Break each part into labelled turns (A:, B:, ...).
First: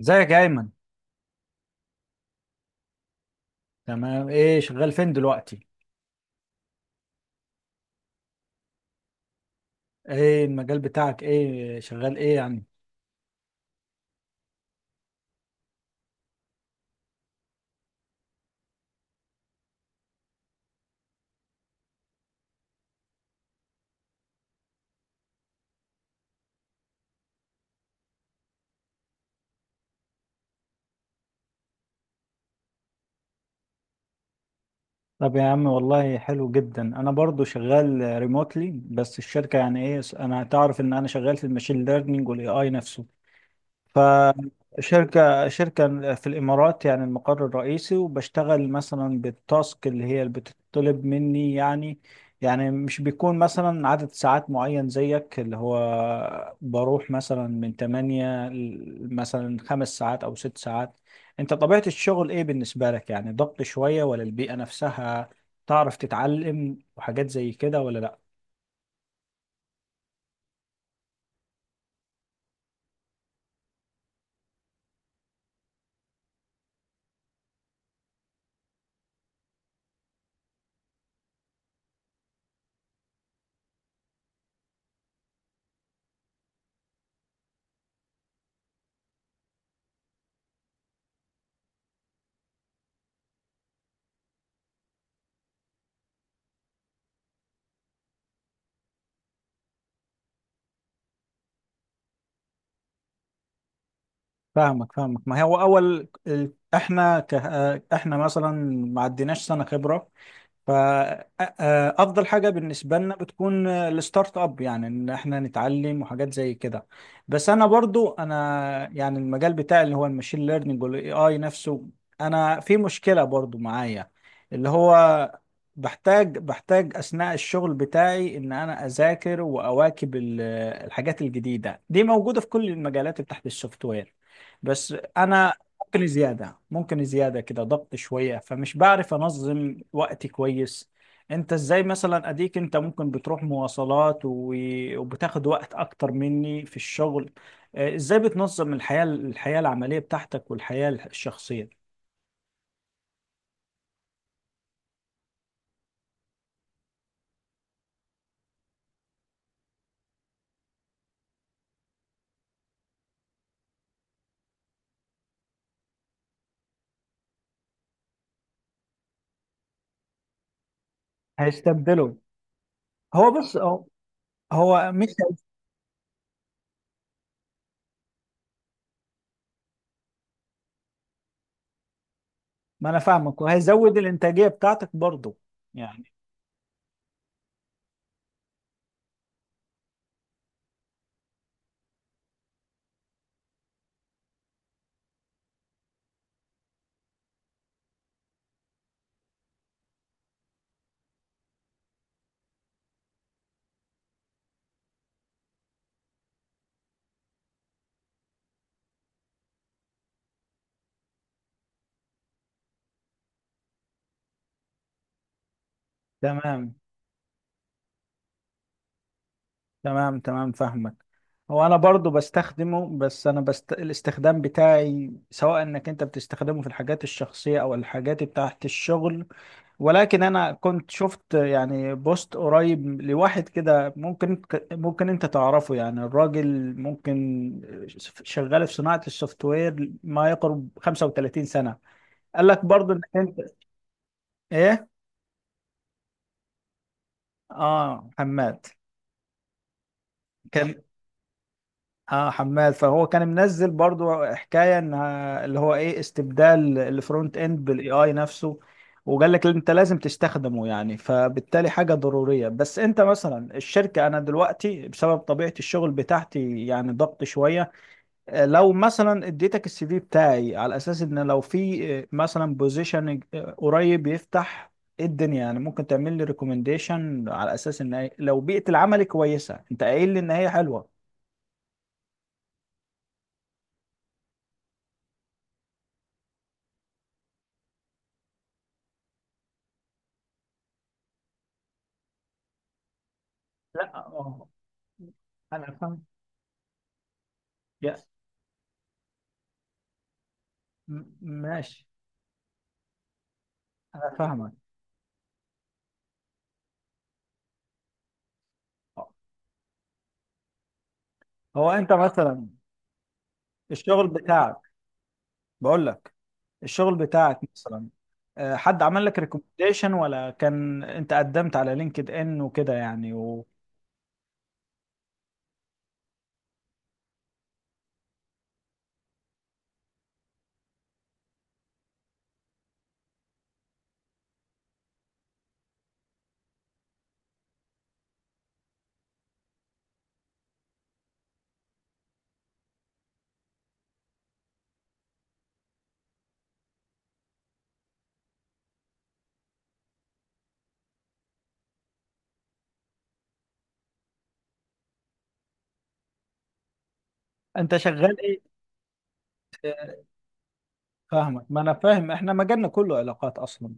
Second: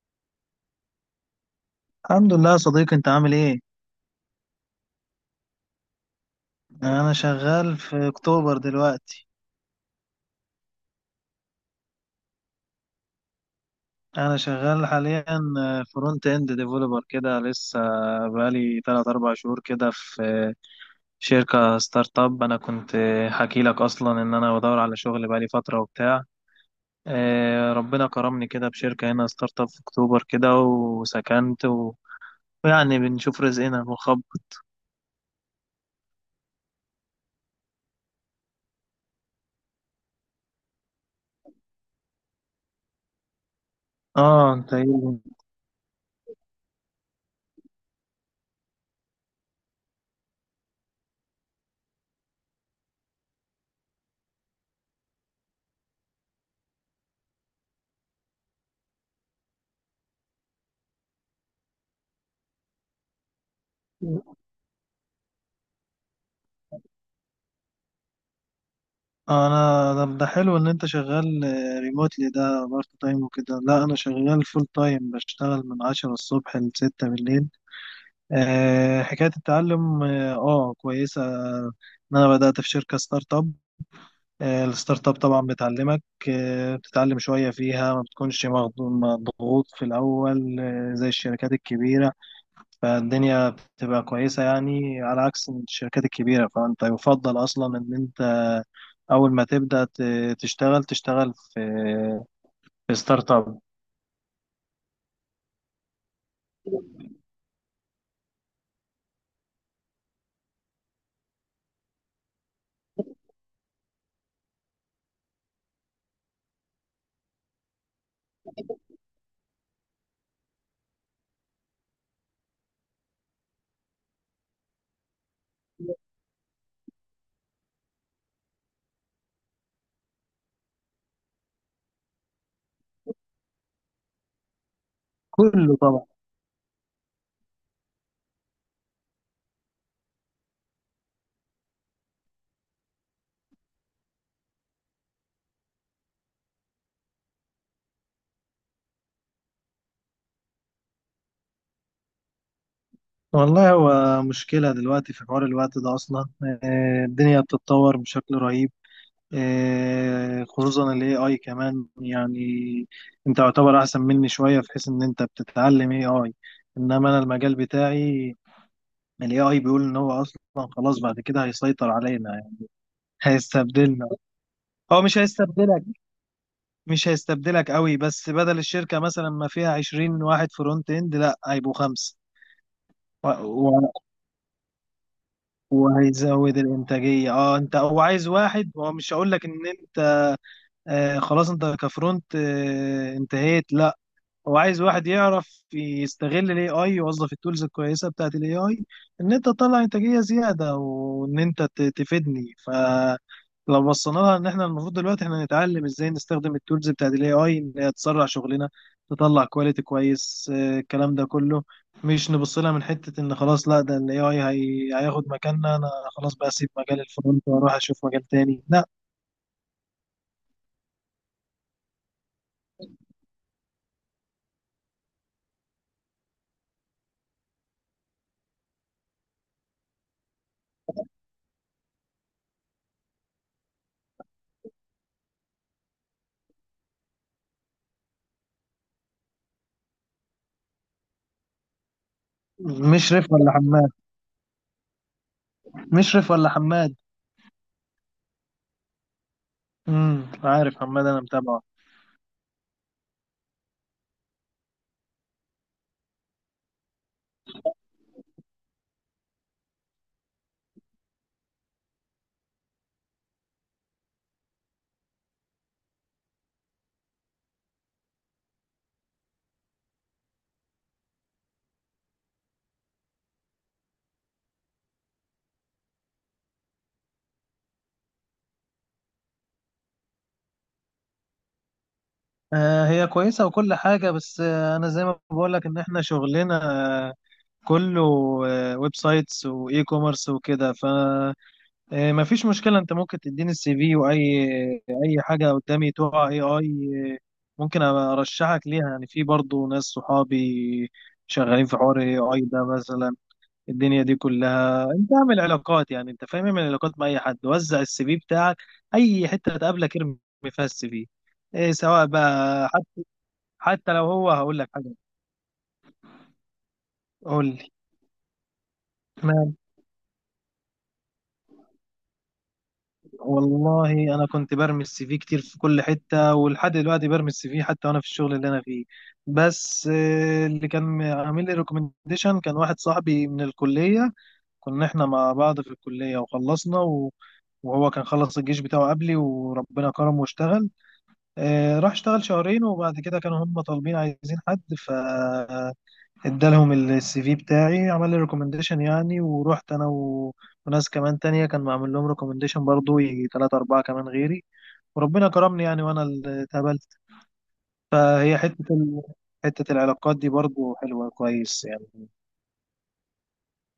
A: ازيك يا ايمن.
B: الحمد لله يا صديقي، انت عامل ايه؟
A: تمام، ايه شغال فين دلوقتي؟
B: انا شغال في اكتوبر دلوقتي.
A: ايه المجال بتاعك، ايه شغال ايه يعني؟
B: انا شغال حاليا فرونت اند ديفلوبر كده لسه، بقالي 3 4 شهور كده في شركة ستارت اب. انا كنت حكي لك اصلا ان انا بدور على شغل بقالي فترة وبتاع. اه، ربنا كرمني كده بشركة هنا ستارت اب في اكتوبر كده وسكنت ويعني بنشوف رزقنا بنخبط.
A: طب يا عم والله حلو جدا. انا برضو شغال ريموتلي، بس الشركه يعني ايه، انا تعرف ان انا شغال في الماشين ليرنينج والاي اي نفسه. ف
B: اه انت ايه؟
A: شركة في الإمارات، يعني المقر الرئيسي، وبشتغل مثلا بالتاسك اللي هي اللي بتطلب مني يعني. يعني مش بيكون مثلا عدد ساعات معين زيك، اللي هو بروح مثلا من 8 مثلا 5 ساعات أو 6 ساعات. أنت طبيعة الشغل إيه بالنسبة لك؟ يعني ضغط شوية، ولا البيئة نفسها تعرف تتعلم وحاجات زي كده، ولا لأ؟
B: انا طب ده حلو ان انت شغال ريموتلي ده بارت تايم وكده. لا انا شغال فول تايم بشتغل من عشرة الصبح لستة بالليل. أه حكاية التعلم اه، كويسة ان انا بدأت في شركة ستارت اب. الستارت اب طبعا بتعلمك. بتتعلم شوية فيها، ما بتكونش مضغوط في الاول، زي الشركات الكبيرة. فالدنيا بتبقى كويسة يعني، على عكس الشركات الكبيرة، فأنت يفضل أصلا إن أنت أول ما تبدأ تشتغل في ستارت أب.
A: فاهمك. ما هو أول إحنا ك... آه، إحنا مثلا ما عديناش سنة خبرة، فأفضل حاجة بالنسبة لنا بتكون الستارت اب، يعني إن إحنا نتعلم وحاجات زي كده. بس أنا برضو أنا يعني المجال بتاعي اللي هو الماشين ليرنينج والاي آي نفسه، أنا في مشكلة برضو معايا، اللي هو بحتاج أثناء الشغل بتاعي إن أنا أذاكر وأواكب الحاجات الجديدة دي موجودة في كل المجالات تحت السوفت وير. بس أنا
B: كله طبعا.
A: ممكن زيادة كده، ضغط شوية، فمش بعرف أنظم وقتي كويس. أنت إزاي مثلا؟ أديك أنت ممكن بتروح مواصلات وبتاخد وقت أكتر مني في الشغل. إزاي بتنظم الحياة العملية بتاعتك والحياة الشخصية؟
B: والله هو مشكلة دلوقتي في حوار الوقت ده أصلا. الدنيا بتتطور بشكل رهيب. خصوصا ال AI كمان يعني. أنت يعتبر أحسن مني شوية في حيث إن أنت بتتعلم AI، إنما أنا المجال بتاعي ال AI بيقول إن هو أصلا خلاص بعد كده هيسيطر
A: هيستبدله.
B: علينا،
A: هو بص، هو
B: هيستبدلنا.
A: هو
B: هو
A: مش...
B: مش هيستبدلك، مش هيستبدلك قوي، بس بدل الشركة مثلا ما فيها 20 واحد فرونت اند، لا هيبقوا خمسة.
A: ما أنا
B: و...
A: فاهمك،
B: و...
A: وهيزود الإنتاجية بتاعتك برضه. يعني
B: وهيزود الإنتاجية. اه، انت هو عايز واحد، هو مش هقول لك ان انت آه خلاص انت كفرونت آه انتهيت، لا. هو عايز واحد يعرف يستغل الاي اي، يوظف التولز الكويسه بتاعت الاي اي ان انت تطلع انتاجيه زياده وان انت تفيدني. فلو بصينا لها، ان احنا المفروض دلوقتي احنا نتعلم ازاي نستخدم التولز بتاعت الاي اي ان هي تسرع شغلنا، تطلع كواليتي كويس. الكلام ده كله، مش نبص لها من حته ان خلاص لا ده الاي اي هياخد مكاننا، انا خلاص بقى اسيب
A: تمام.
B: مجال الفرونت واروح اشوف مجال تاني، لا.
A: تمام فاهمك. هو انا برضو بستخدمه، بس انا الاستخدام بتاعي سواء انك انت بتستخدمه في الحاجات الشخصية او الحاجات بتاعت الشغل. ولكن انا كنت شفت يعني بوست قريب لواحد كده، ممكن انت تعرفه يعني. الراجل ممكن شغال في صناعة السوفت وير ما يقرب 35 سنة. قال لك برضو انك
B: مشرف
A: انت
B: ولا حماد
A: ايه.
B: مشرف ولا حماد؟
A: اه، حماد.
B: عارف
A: كان...
B: حماد، انا متابعه.
A: اه، حماد، فهو كان منزل برضو حكايه انها اللي هو ايه، استبدال الفرونت اند بالاي اي نفسه، وقال لك انت لازم تستخدمه يعني، فبالتالي حاجه ضروريه. بس انت مثلا الشركه، انا دلوقتي بسبب طبيعه الشغل بتاعتي يعني ضغط شويه. لو مثلا اديتك السي في بتاعي على اساس ان لو في مثلا بوزيشن قريب يفتح، ايه الدنيا يعني، ممكن تعمل لي ريكومنديشن على اساس ان لو بيئه العمل كويسه، انت قايل لي ان هي حلوه.
B: هي كويسة وكل حاجة، بس أنا زي ما بقولك إن إحنا شغلنا آه، كله ويب سايتس وإي كوميرس وكده، فما فيش مشكلة. أنت ممكن تديني السي في،
A: لا،
B: أي حاجة
A: انا
B: قدامي
A: فاهم.
B: تقع أي ممكن
A: يا
B: أبقى أرشحك ليها يعني. في برضو ناس صحابي شغالين في
A: ماشي.
B: حوار أي أي ده مثلا. الدنيا دي
A: انا فاهمك.
B: كلها أنت اعمل علاقات، يعني أنت فاهم، اعمل علاقات مع أي حد، وزع السي في بتاعك أي حتة تقابلك ارمي فيها السي في،
A: هو
B: إيه
A: انت
B: سواء
A: مثلا
B: بقى، حتى لو
A: الشغل
B: هو
A: بتاعك،
B: هقول لك حاجه.
A: بقول لك الشغل بتاعك
B: قول لي.
A: مثلا، حد عمل لك
B: مال.
A: ريكومنديشن، ولا كان انت قدمت على لينكد ان وكده يعني، وانت
B: والله انا كنت برمي السي في كتير في كل حته، ولحد دلوقتي برمي السي في حتى وانا في الشغل اللي انا فيه. بس اللي كان عامل لي ريكومنديشن كان واحد صاحبي من الكليه، كنا احنا مع بعض في الكليه وخلصنا وهو كان خلص الجيش بتاعه قبلي، وربنا كرمه واشتغل، راح اشتغل شهرين، وبعد كده كانوا هم طالبين عايزين حد، ادالهم السي في بتاعي عمل لي ريكومنديشن يعني، ورحت انا وناس كمان تانية كان معمل لهم ريكومنديشن برضو، يجي تلاتة أربعة كمان غيري، وربنا كرمني يعني وأنا اللي اتقبلت.
A: شغال
B: فهي
A: ايه؟
B: حتة ال... حتة العلاقات دي برضو حلوة
A: فاهمك، ما
B: كويس
A: انا
B: يعني.
A: فاهم، احنا مجالنا كله علاقات اصلا،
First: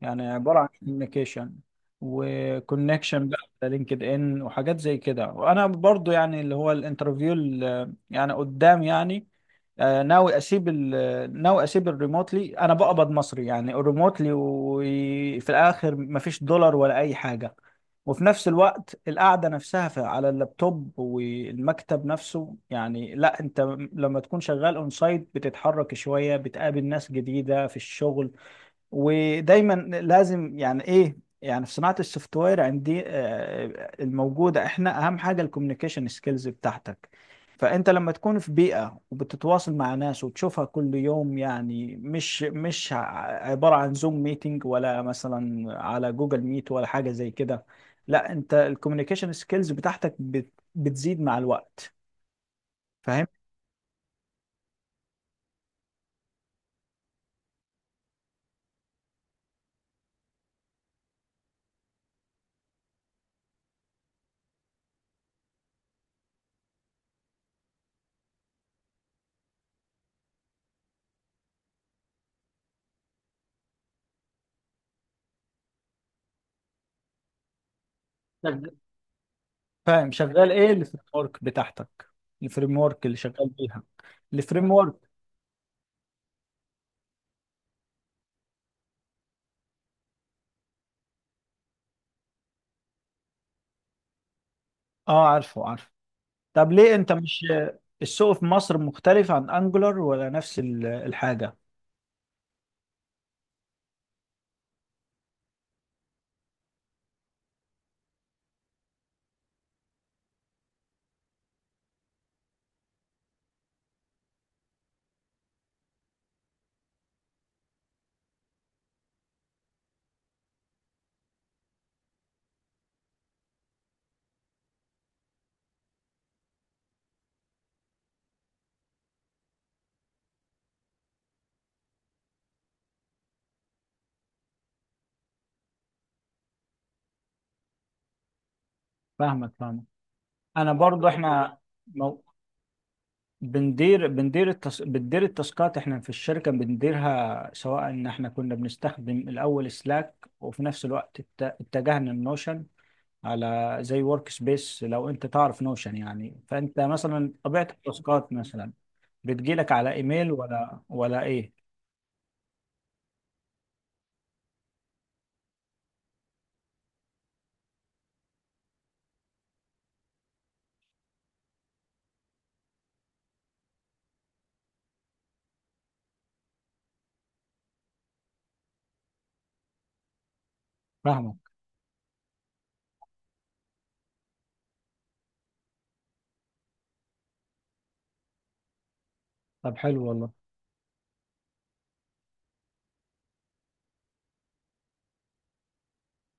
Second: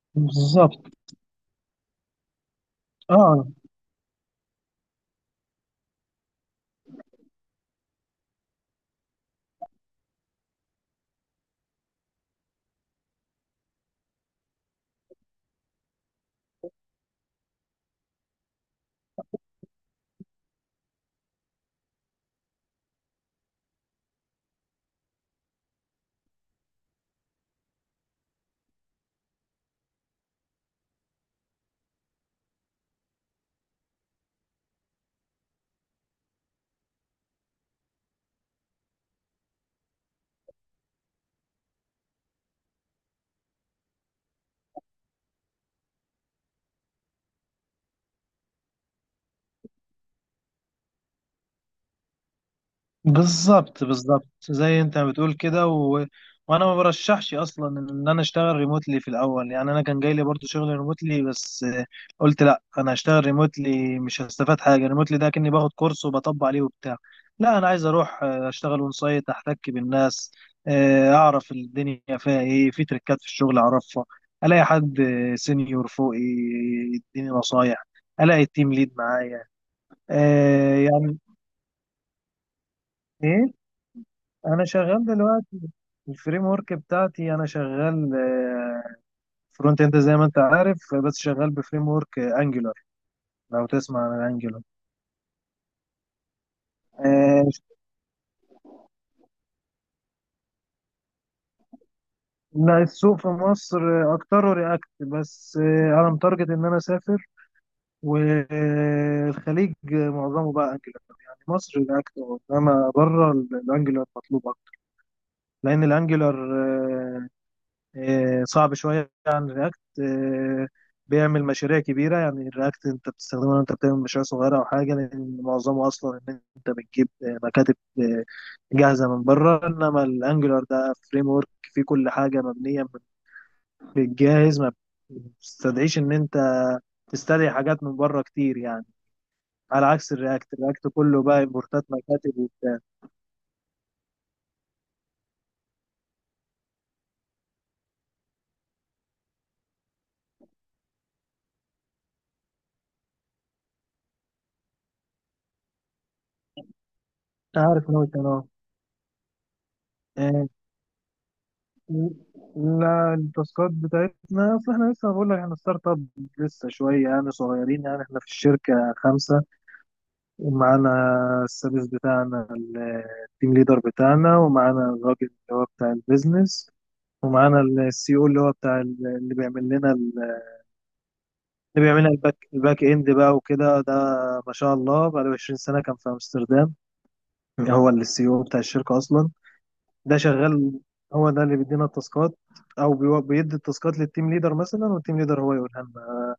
A: يعني عبارة عن
B: بالظبط
A: كوميونيكيشن وكونكشن بقى
B: اه،
A: على لينكد ان وحاجات زي كده. وانا برضو يعني اللي هو الانترفيو اللي يعني قدام يعني، ناوي اسيب ناوي اسيب الريموتلي. انا بقبض مصري يعني الريموتلي، وفي الاخر مفيش دولار ولا اي حاجه، وفي نفس الوقت القعده نفسها على اللابتوب والمكتب نفسه. يعني لا، انت لما تكون شغال اون سايت بتتحرك شويه، بتقابل ناس جديده في الشغل، ودايما لازم يعني ايه يعني، في صناعة السوفت وير عندي الموجودة احنا اهم حاجة الكوميونيكيشن سكيلز بتاعتك. فانت لما تكون في بيئة وبتتواصل مع ناس وتشوفها كل يوم، يعني مش عبارة عن زوم ميتنج ولا مثلا على جوجل ميت ولا حاجة زي كده، لا، انت الكوميونيكيشن سكيلز بتاعتك بتزيد مع الوقت، فاهم؟
B: بالظبط زي انت بتقول كده. وانا ما برشحش اصلا ان انا اشتغل ريموتلي في الاول، يعني انا كان جاي لي برضه شغل ريموتلي، بس قلت لا انا هشتغل ريموتلي مش هستفاد حاجه، ريموتلي ده كاني باخد كورس وبطبق عليه وبتاع. لا انا عايز اروح اشتغل اون سايت احتك بالناس، اعرف الدنيا فيها ايه، في تريكات في الشغل اعرفها، الاقي حد سينيور فوقي يديني نصايح، الاقي التيم
A: شغ-
B: ليد معايا.
A: فاهم شغال ايه الفريم
B: يعني
A: ورك بتاعتك؟ الفريم ورك اللي شغال
B: ايه.
A: بيها.
B: انا
A: الفريم
B: شغال
A: ورك.
B: دلوقتي الفريم ورك بتاعتي، انا شغال فرونت اند زي ما انت عارف، بس شغال بفريم ورك انجولار. لو تسمع عن انجولار.
A: اه، عارفه. طب ليه انت مش... السوق في مصر مختلف عن انجولار، ولا نفس الحاجه؟
B: لا، السوق في مصر اكتره رياكت، بس انا متارجت ان انا اسافر، والخليج معظمه بقى انجولار يعني، مصر رياكت انما بره الانجولار مطلوب اكتر، لان الانجولار صعب شويه عن رياكت، بيعمل مشاريع كبيره يعني. الرياكت انت بتستخدمه، انت بتعمل مشاريع صغيره او حاجه، لان معظمه اصلا ان انت بتجيب مكاتب جاهزه من بره. انما الانجلر ده فريم ورك فيه كل حاجه مبنيه من الجاهز، ما بتستدعيش ان انت تستدعي حاجات من بره كتير يعني،
A: فاهمك.
B: على عكس الرياكت.
A: انا
B: الرياكت
A: برضو
B: كله بقى
A: احنا
B: امبورتات
A: مو...
B: مكاتب وبتاع.
A: بندير بندير التص... بندير التاسكات احنا في الشركه بنديرها، سواء ان احنا كنا بنستخدم الاول سلاك، وفي نفس الوقت اتجهنا لنوشن، على زي ورك سبيس. لو انت تعرف نوشن يعني، فانت مثلا
B: أنا
A: طبيعه
B: عارف نوت.
A: التاسكات
B: انا
A: مثلا بتجيلك على ايميل، ولا ايه؟
B: لا، التاسكات بتاعتنا، اصل احنا لسه بقول لك احنا ستارت اب، لسه شويه يعني صغيرين يعني. احنا في الشركه خمسه، ومعانا السادس بتاعنا التيم ليدر بتاعنا، ومعانا الراجل اللي هو بتاع البيزنس، ومعانا السي او اللي هو بتاع اللي بيعمل لنا
A: فاهمك.
B: اللي بيعمل لنا الباك اند بقى وكده. ده ما شاء الله بقى له 20 سنه كان في امستردام، هو السي او بتاع الشركه اصلا.
A: طب حلو
B: ده
A: والله.
B: شغال. هو ده اللي بيدينا التاسكات، او بيدي التاسكات للتيم ليدر مثلا، والتيم ليدر هو يقولها لنا.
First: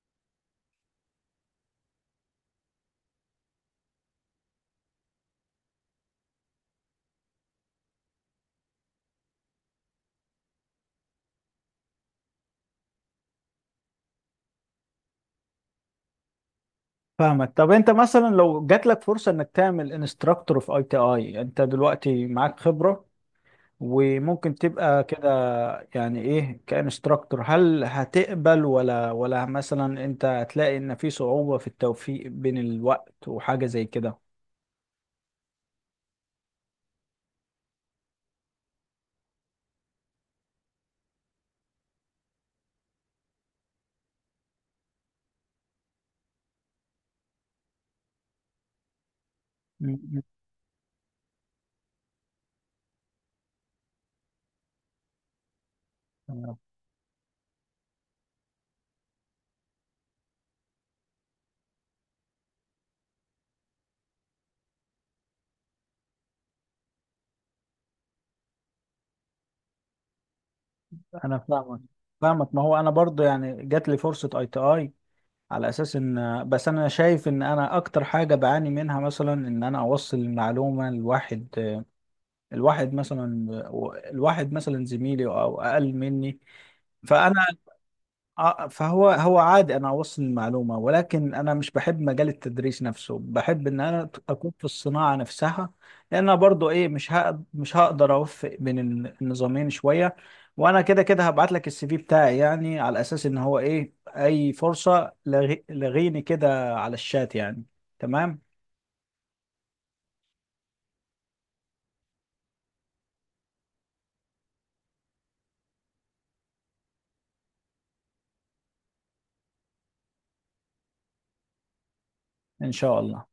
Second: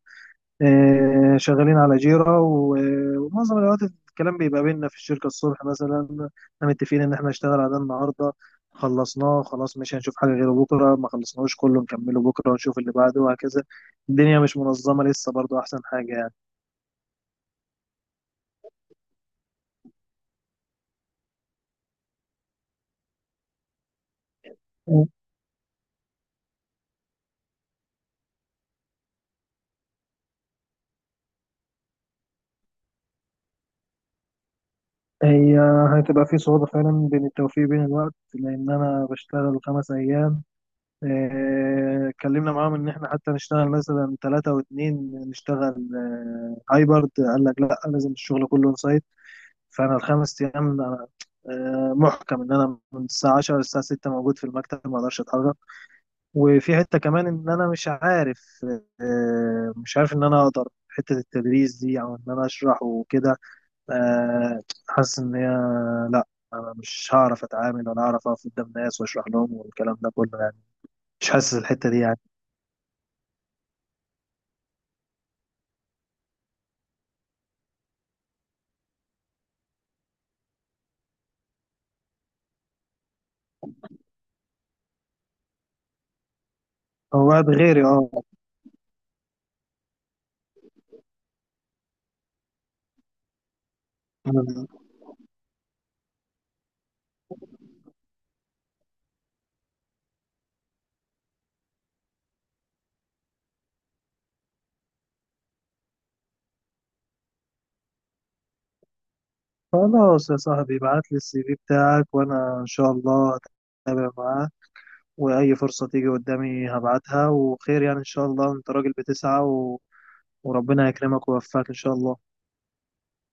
B: شغالين على جيرا ومعظم الوقت الكلام بيبقى بيننا في الشركة. الصبح مثلا احنا متفقين ان احنا نشتغل على ده النهارده، خلصناه خلاص مش هنشوف حاجة غيره، بكرة ما خلصناهوش كله نكمله بكرة ونشوف اللي بعده وهكذا. الدنيا مش منظمة لسه، برضو أحسن حاجة يعني.
A: فاهمك. طب انت مثلا لو جات لك فرصه انك تعمل انستراكتور في اي تي اي، انت دلوقتي معاك خبره وممكن تبقى كده، يعني ايه كانستراكتور، هل هتقبل، ولا مثلا انت هتلاقي ان في صعوبه في التوفيق بين الوقت وحاجه زي كده؟
B: هي هتبقى في صعوبة فعلا بين التوفيق بين الوقت، لأن أنا بشتغل 5 أيام. اتكلمنا معاهم ان احنا حتى نشتغل مثلا 3 واتنين نشتغل، هايبرد، قال لك لا لازم الشغل كله اون سايت. فانا
A: م-.
B: ال 5 ايام أنا، محكم ان انا من الساعة 10 للساعة 6 موجود في المكتب، ما اقدرش اتحرك.
A: م.
B: وفي حتة كمان ان انا مش عارف، مش عارف ان انا اقدر حتة التدريس دي، او ان انا اشرح وكده. آه، حاسس ان هي لا، انا مش هعرف اتعامل ولا هعرف اقف قدام ناس واشرح لهم والكلام ده كله يعني، مش
A: انا
B: حاسس
A: فاهمك.
B: الحتة دي يعني.
A: فاهمك، ما هو انا برضو يعني جات لي فرصه اي تي اي على اساس ان، بس انا شايف ان انا اكتر حاجه بعاني منها مثلا ان انا اوصل المعلومه لواحد. الواحد مثلا... الواحد مثلا زميلي او اقل مني،
B: هو
A: فانا
B: قاعد غيري اه.
A: فهو هو عادي انا اوصل المعلومه، ولكن انا مش بحب مجال التدريس نفسه. بحب ان انا اكون في الصناعه نفسها، لان أنا برضو ايه، مش هقدر اوفق بين النظامين شويه. وانا كده كده هبعت لك السي في بتاعي، يعني على اساس ان هو ايه، اي فرصه لغيني كده على الشات يعني. تمام.
B: خلاص يا صاحبي، ابعت لي السي في بتاعك وانا ان شاء الله هتابع معاه، واي فرصة تيجي قدامي هبعتها، وخير يعني، ان شاء الله انت راجل بتسعى وربنا يكرمك ويوفقك ان شاء الله.
A: ان شاء الله.